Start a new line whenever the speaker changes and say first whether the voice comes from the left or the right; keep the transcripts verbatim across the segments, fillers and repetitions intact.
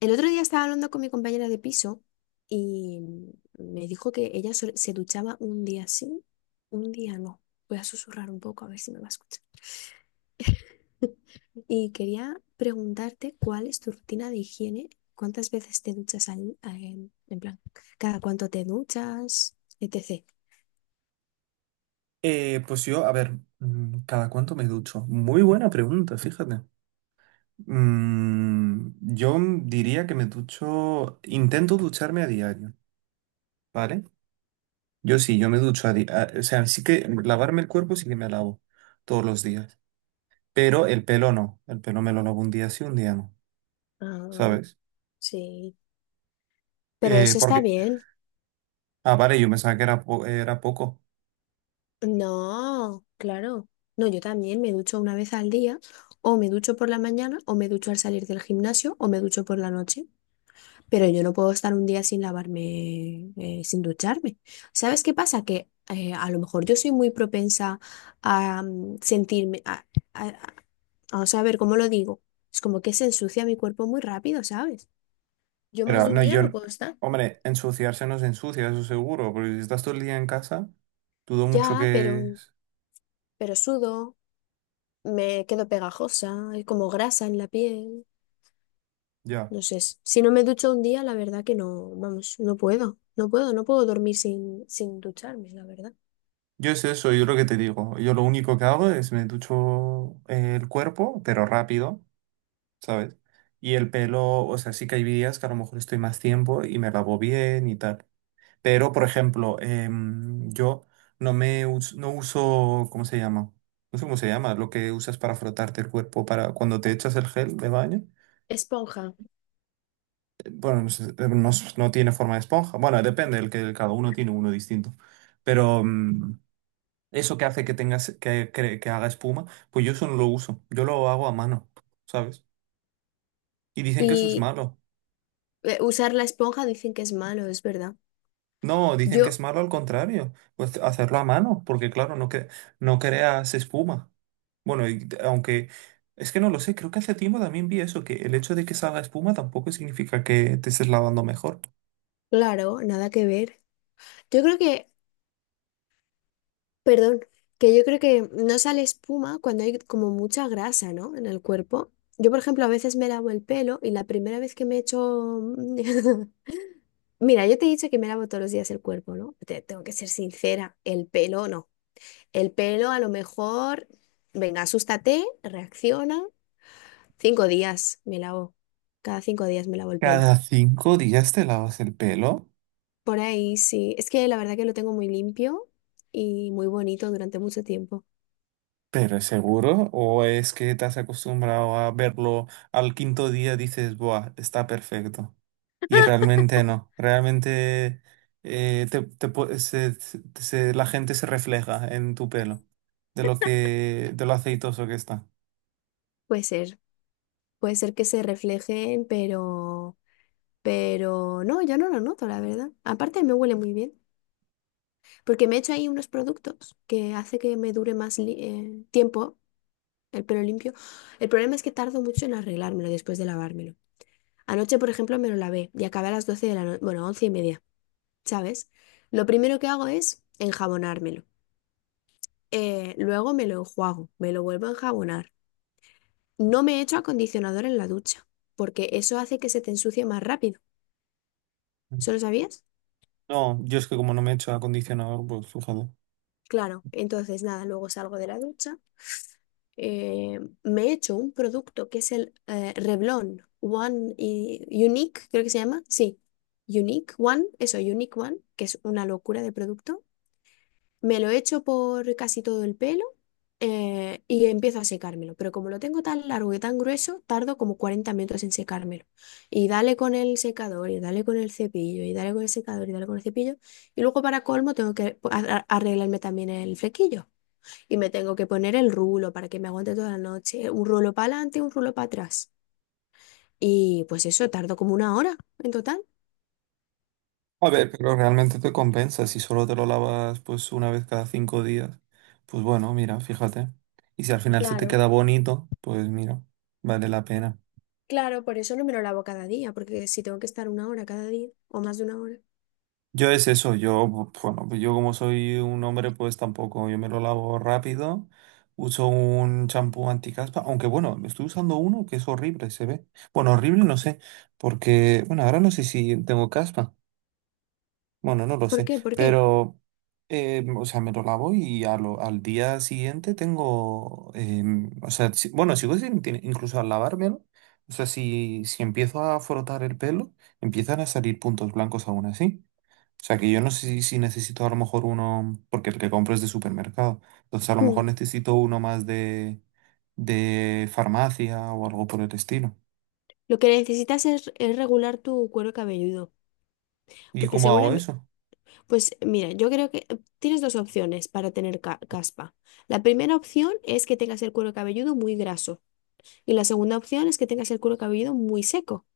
left: El otro día estaba hablando con mi compañera de piso y me dijo que ella sol- se duchaba un día sí, un día no. Voy a susurrar un poco a ver si me va a escuchar. Y quería preguntarte cuál es tu rutina de higiene, cuántas veces te duchas al, a- en, en plan, cada cuánto te duchas, etcétera.
right: Eh, pues yo, a ver, mm, ¿cada cuánto me ducho? Muy buena pregunta, fíjate. Mm, yo diría que me ducho, intento ducharme a diario, ¿vale? Yo sí, yo me ducho a diario, o sea, sí que lavarme el cuerpo sí que me lavo todos los días, pero el pelo no, el pelo me lo lavo un día sí, un día no,
left: Ah,
right: ¿sabes?
left: sí. Pero
right: Eh,
left: eso está
right: porque,
left: bien.
right: ah, vale, yo pensaba que era, po- era poco,
left: No, claro. No, yo también me ducho una vez al día, o me ducho por la mañana, o me ducho al salir del gimnasio, o me ducho por la noche, pero yo no puedo estar un día sin lavarme, eh, sin ducharme. ¿Sabes qué pasa? Que eh, a lo mejor yo soy muy propensa a mm, sentirme, a, a, a- vamos a ver cómo lo digo. Es como que se ensucia mi cuerpo muy rápido, ¿sabes? Yo más
right: pero
left: de un
right: no,
left: día
right: yo,
left: no
right: no-
left: puedo estar.
right: hombre, ensuciarse no se ensucia, eso seguro, porque si estás todo el día en casa, dudo mucho
left: Ya, pero,
right: que.
left: pero sudo, me quedo pegajosa, hay como grasa en la piel.
right: Ya.
left: No sé, s- si no me ducho un día, la verdad que no, vamos, no puedo, no puedo, no puedo dormir sin, sin ducharme, la verdad.
right: Yo es eso, yo lo que te digo. Yo lo único que hago es me ducho eh, el cuerpo, pero rápido, ¿sabes? Y el pelo, o sea, sí que hay días que a lo mejor estoy más tiempo y me lavo bien y tal. Pero, por ejemplo, em, yo no me us- no uso, ¿cómo se llama? No sé cómo se llama, lo que usas para frotarte el cuerpo para cuando te echas el gel de baño.
left: Esponja.
right: Eh, Bueno, no sé, eh, no s- no tiene forma de esponja. Bueno, depende, el que cada uno tiene uno distinto. Pero, em, Eso que hace que tengas que, que, que haga espuma, pues yo eso no lo uso. Yo lo hago a mano, ¿sabes? Y dicen que eso es
left: Y
right: malo.
left: eh, usar la esponja dicen que es malo, es verdad.
right: No, dicen que es
left: Yo,
right: malo al contrario. Pues hacerlo a mano, porque claro, no, que, no creas espuma. Bueno, y t- aunque es que no lo sé, creo que hace tiempo también vi eso, que el hecho de que salga espuma tampoco significa que te estés lavando mejor.
left: claro, nada que ver. Yo creo que, perdón, que yo creo que no sale espuma cuando hay como mucha grasa, ¿no? En el cuerpo. Yo, por ejemplo, a veces me lavo el pelo y la primera vez que me echo... Mira, yo te he dicho que me lavo todos los días el cuerpo, ¿no? Te tengo que ser sincera, el pelo no. El pelo, a lo mejor, venga, asústate, reacciona. Cinco días me lavo. Cada cinco días me lavo el pelo.
right: ¿Cada cinco días te lavas el pelo?
left: Por ahí sí. Es que la verdad que lo tengo muy limpio y muy bonito durante mucho tiempo.
right: ¿Pero es seguro? ¿O es que te has acostumbrado a verlo al quinto día dices, buah, está perfecto? Y realmente no, realmente eh, te- te pu- se- se- se- la gente se refleja en tu pelo, de lo que, de lo aceitoso que está.
left: Puede ser. Puede ser que se reflejen, pero, pero no, yo no lo noto, la verdad. Aparte me huele muy bien, porque me he hecho ahí unos productos que hace que me dure más li- eh, tiempo el pelo limpio. El problema es que tardo mucho en arreglármelo después de lavármelo. Anoche, por ejemplo, me lo lavé y acabé a las doce de la noche, bueno, once y media, ¿sabes? Lo primero que hago es enjabonármelo. Eh, luego me lo enjuago, me lo vuelvo a enjabonar. No me echo acondicionador en la ducha, porque eso hace que se te ensucie más rápido. ¿Eso lo sabías?
right: No, yo es que como no me he hecho acondicionador, pues fíjate.
left: Claro, entonces nada, luego salgo de la ducha, eh, me echo un producto que es el eh, Revlon One y- Unique, creo que se llama. Sí, Unique One, eso, Unique One, que es una locura de producto. Me lo echo por casi todo el pelo eh, y empiezo a secármelo. Pero como lo tengo tan largo y tan grueso, tardo como cuarenta minutos en secármelo. Y dale con el secador, y dale con el cepillo, y dale con el secador, y dale con el cepillo. Y luego para colmo tengo que po- a- a- arreglarme también el flequillo. Y me tengo que poner el rulo para que me aguante toda la noche. Un rulo para adelante, un rulo para atrás. Y pues eso, tardo como una hora en total.
right: A ver, pero realmente te compensa si solo te lo lavas pues una vez cada cinco días. Pues bueno, mira, fíjate. Y si al final se te
left: Claro,
right: queda bonito, pues mira, vale la pena.
left: claro, por eso no me lo lavo cada día, porque si tengo que estar una hora cada día o más de una hora.
right: Yo es eso, yo, bu- bueno, pues yo como soy un hombre, pues tampoco, yo me lo lavo rápido, uso un champú anticaspa, aunque bueno, estoy usando uno que es horrible, se ve. Bueno, horrible no sé, porque, bueno, ahora no sé si tengo caspa. Bueno, no lo
left: ¿Por
right: sé,
left: qué? ¿Por qué?
right: pero, eh, o sea, me lo lavo y a lo- al día siguiente tengo, em, o sea, si- bueno, sigo sin, tiene- incluso al lavármelo, o sea, si, si empiezo a frotar el pelo, empiezan a salir puntos blancos aún así. O sea, que yo no sé si, si, necesito a lo mejor uno, porque el que compro es de supermercado, entonces a lo mejor
left: Mm.
right: necesito uno más de, de farmacia o algo por el estilo.
left: Lo que necesitas es, es regular tu cuero cabelludo,
right: ¿Y
left: porque
right: cómo hago
left: seguramente,
right: eso?
left: pues mira, yo creo que eh, tienes dos opciones para tener ca- caspa. La primera opción es que tengas el cuero cabelludo muy graso y la segunda opción es que tengas el cuero cabelludo muy seco.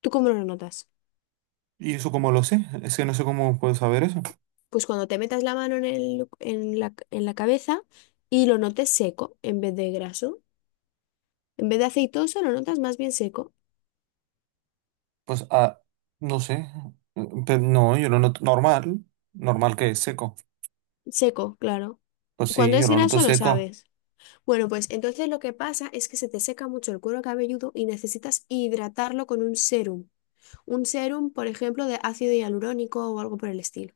left: ¿Tú cómo lo notas?
right: ¿Y eso cómo lo sé? Es que no sé cómo puedo saber eso.
left: Pues cuando te metas la mano en el- en la, en la cabeza y lo notes seco en vez de graso, en vez de aceitoso lo notas más bien seco.
right: Pues, ah, no sé. Mm, Pero no, yo lo noto normal. Normal que es seco.
left: Seco, claro.
right: Pues sí,
left: Cuando
right: yo
left: es
right: lo noto
left: graso lo
right: seco.
left: sabes. Bueno, pues entonces lo que pasa es que se te seca mucho el cuero cabelludo y necesitas hidratarlo con un serum. Un serum, por ejemplo, de ácido hialurónico o algo por el estilo.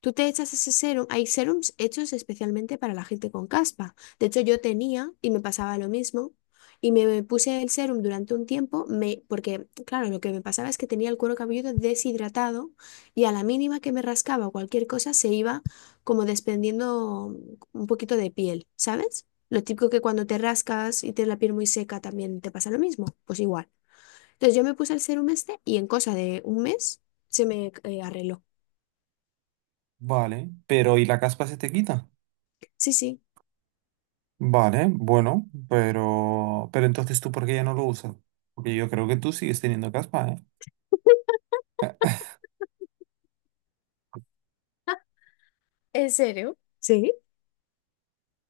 left: Tú te echas ese serum. Hay serums hechos especialmente para la gente con caspa. De hecho, yo tenía y me pasaba lo mismo. Y me puse el serum durante un tiempo, me, porque, claro, lo que me pasaba es que tenía el cuero cabelludo deshidratado y a la mínima que me rascaba o cualquier cosa se iba como desprendiendo un poquito de piel, ¿sabes? Lo típico que cuando te rascas y tienes la piel muy seca también te pasa lo mismo, pues igual. Entonces yo me puse el serum este y en cosa de un mes se me eh, arregló.
right: Vale. Pero ¿y la caspa se te quita?
left: Sí, sí.
right: Vale, bueno, pero, pero entonces tú, ¿por qué ya no lo usas? Porque yo creo que tú sigues teniendo caspa, ¿eh?
left: ¿En serio? ¿Sí?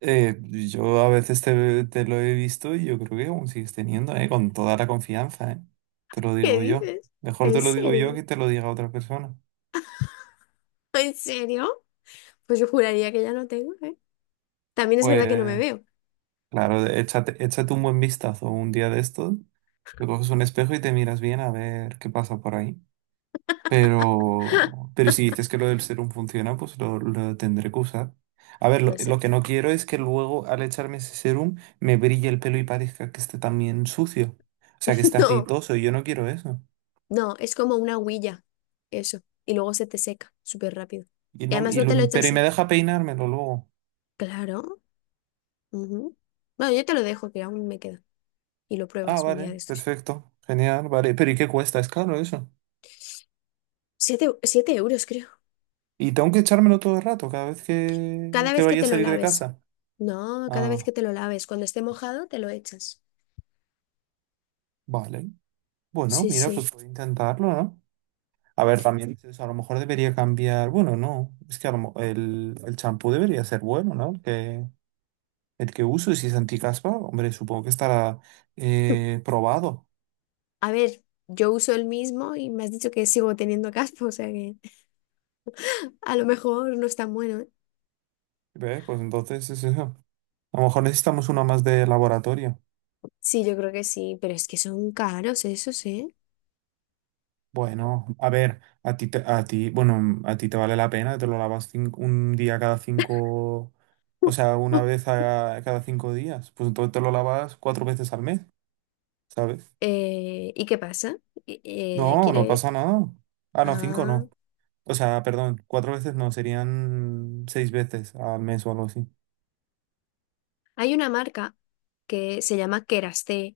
right: Eh, yo a veces te, te lo he visto y yo creo que aún sigues teniendo, ¿eh? Con toda la confianza, ¿eh? Te lo
left: ¿Qué
right: digo yo.
left: dices?
right: Mejor
left: ¿En
right: te lo digo yo que
left: serio?
right: te lo diga otra persona.
left: ¿En serio? Pues yo juraría que ya no tengo, ¿eh? También es verdad que no me
right: Pues,
left: veo.
right: claro, échate, échate un buen vistazo un día de estos, te coges un espejo y te miras bien a ver qué pasa por ahí.
left: ¡Ja!
right: Pero, pero si dices que lo del serum funciona, pues lo, lo tendré que usar. A ver, lo,
left: No
right: lo
left: sé.
right: que no quiero es que luego al echarme ese serum me brille el pelo y parezca que esté también sucio. O sea, que esté
left: No,
right: aceitoso y yo no quiero eso.
left: no, es como una huilla. Eso. Y luego se te seca súper rápido.
right: Y
left: Y
right: no,
left: además
right: y
left: no
right: lo-
left: te lo
right: pero y
left: echas.
right: me deja peinármelo luego.
left: Claro. Ujú. Bueno, yo te lo dejo, que aún me queda. Y lo
right: Ah,
left: pruebas un día
right: vale,
left: de estos.
right: perfecto, genial, vale. Pero ¿y qué cuesta? Es caro eso.
left: Siete, siete euros, creo.
right: Y tengo que echármelo todo el rato, cada vez que,
left: Cada
right: que
left: vez que
right: vaya a
left: te lo
right: salir de
left: laves.
right: casa.
left: No, cada vez
right: Ah,
left: que te lo laves. Cuando esté mojado, te lo echas.
right: vale. Bueno,
left: Sí,
right: mira,
left: sí.
right: pues puedo intentarlo, ¿no? A ver, también dices, a lo mejor debería cambiar. Bueno, no. Es que a lo mo- el, el champú debería ser bueno, ¿no? El que, el que uso, y si es anticaspa, hombre, supongo que estará eh, probado.
left: A ver, yo uso el mismo y me has dicho que sigo teniendo caspa, o sea que a lo mejor no es tan bueno, ¿eh?
right: ¿Ves? Pues entonces es eso. A lo mejor necesitamos uno más de laboratorio.
left: Sí, yo creo que sí, pero es que son caros esos, ¿eh?
right: Bueno, a ver, a ti, te- a ti, bueno, a ti te vale la pena, te lo lavas cin- un día cada cinco, o sea, una vez a- cada cinco días. Pues entonces te lo lavas cuatro veces al mes. ¿Sabes?
left: Eh, ¿y qué pasa? Eh, eh,
right: No, no pasa
left: ¿quieres?
right: nada. Ah, no, cinco
left: Ah,
right: no. O sea, perdón, cuatro veces no, serían seis veces al mes o algo así.
left: hay una marca que se llama Keraste,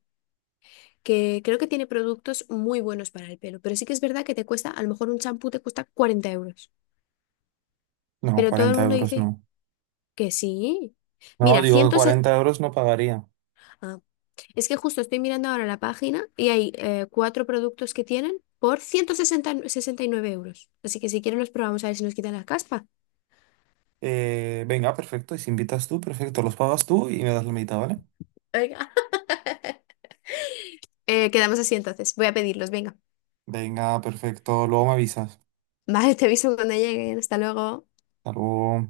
left: que creo que tiene productos muy buenos para el pelo, pero sí que es verdad que te cuesta, a lo mejor un champú te cuesta cuarenta euros,
right: No,
left: pero todo el
right: cuarenta
left: mundo
right: euros
left: dice
right: no.
left: que sí.
right: No,
left: Mira,
right: digo que
left: ciento sesenta...
right: cuarenta euros no pagaría.
left: Es que justo estoy mirando ahora la página y hay eh, cuatro productos que tienen por ciento sesenta y nueve euros. Así que si quieren los probamos a ver si nos quitan la caspa.
right: Eh, venga, perfecto. Y si invitas tú, perfecto. Los pagas tú y me das la mitad, ¿vale?
left: Venga. Eh, quedamos así entonces. Voy a pedirlos, venga.
right: Venga, perfecto. Luego me avisas.
left: Vale, te aviso cuando lleguen. Hasta luego.
right: Hasta luego.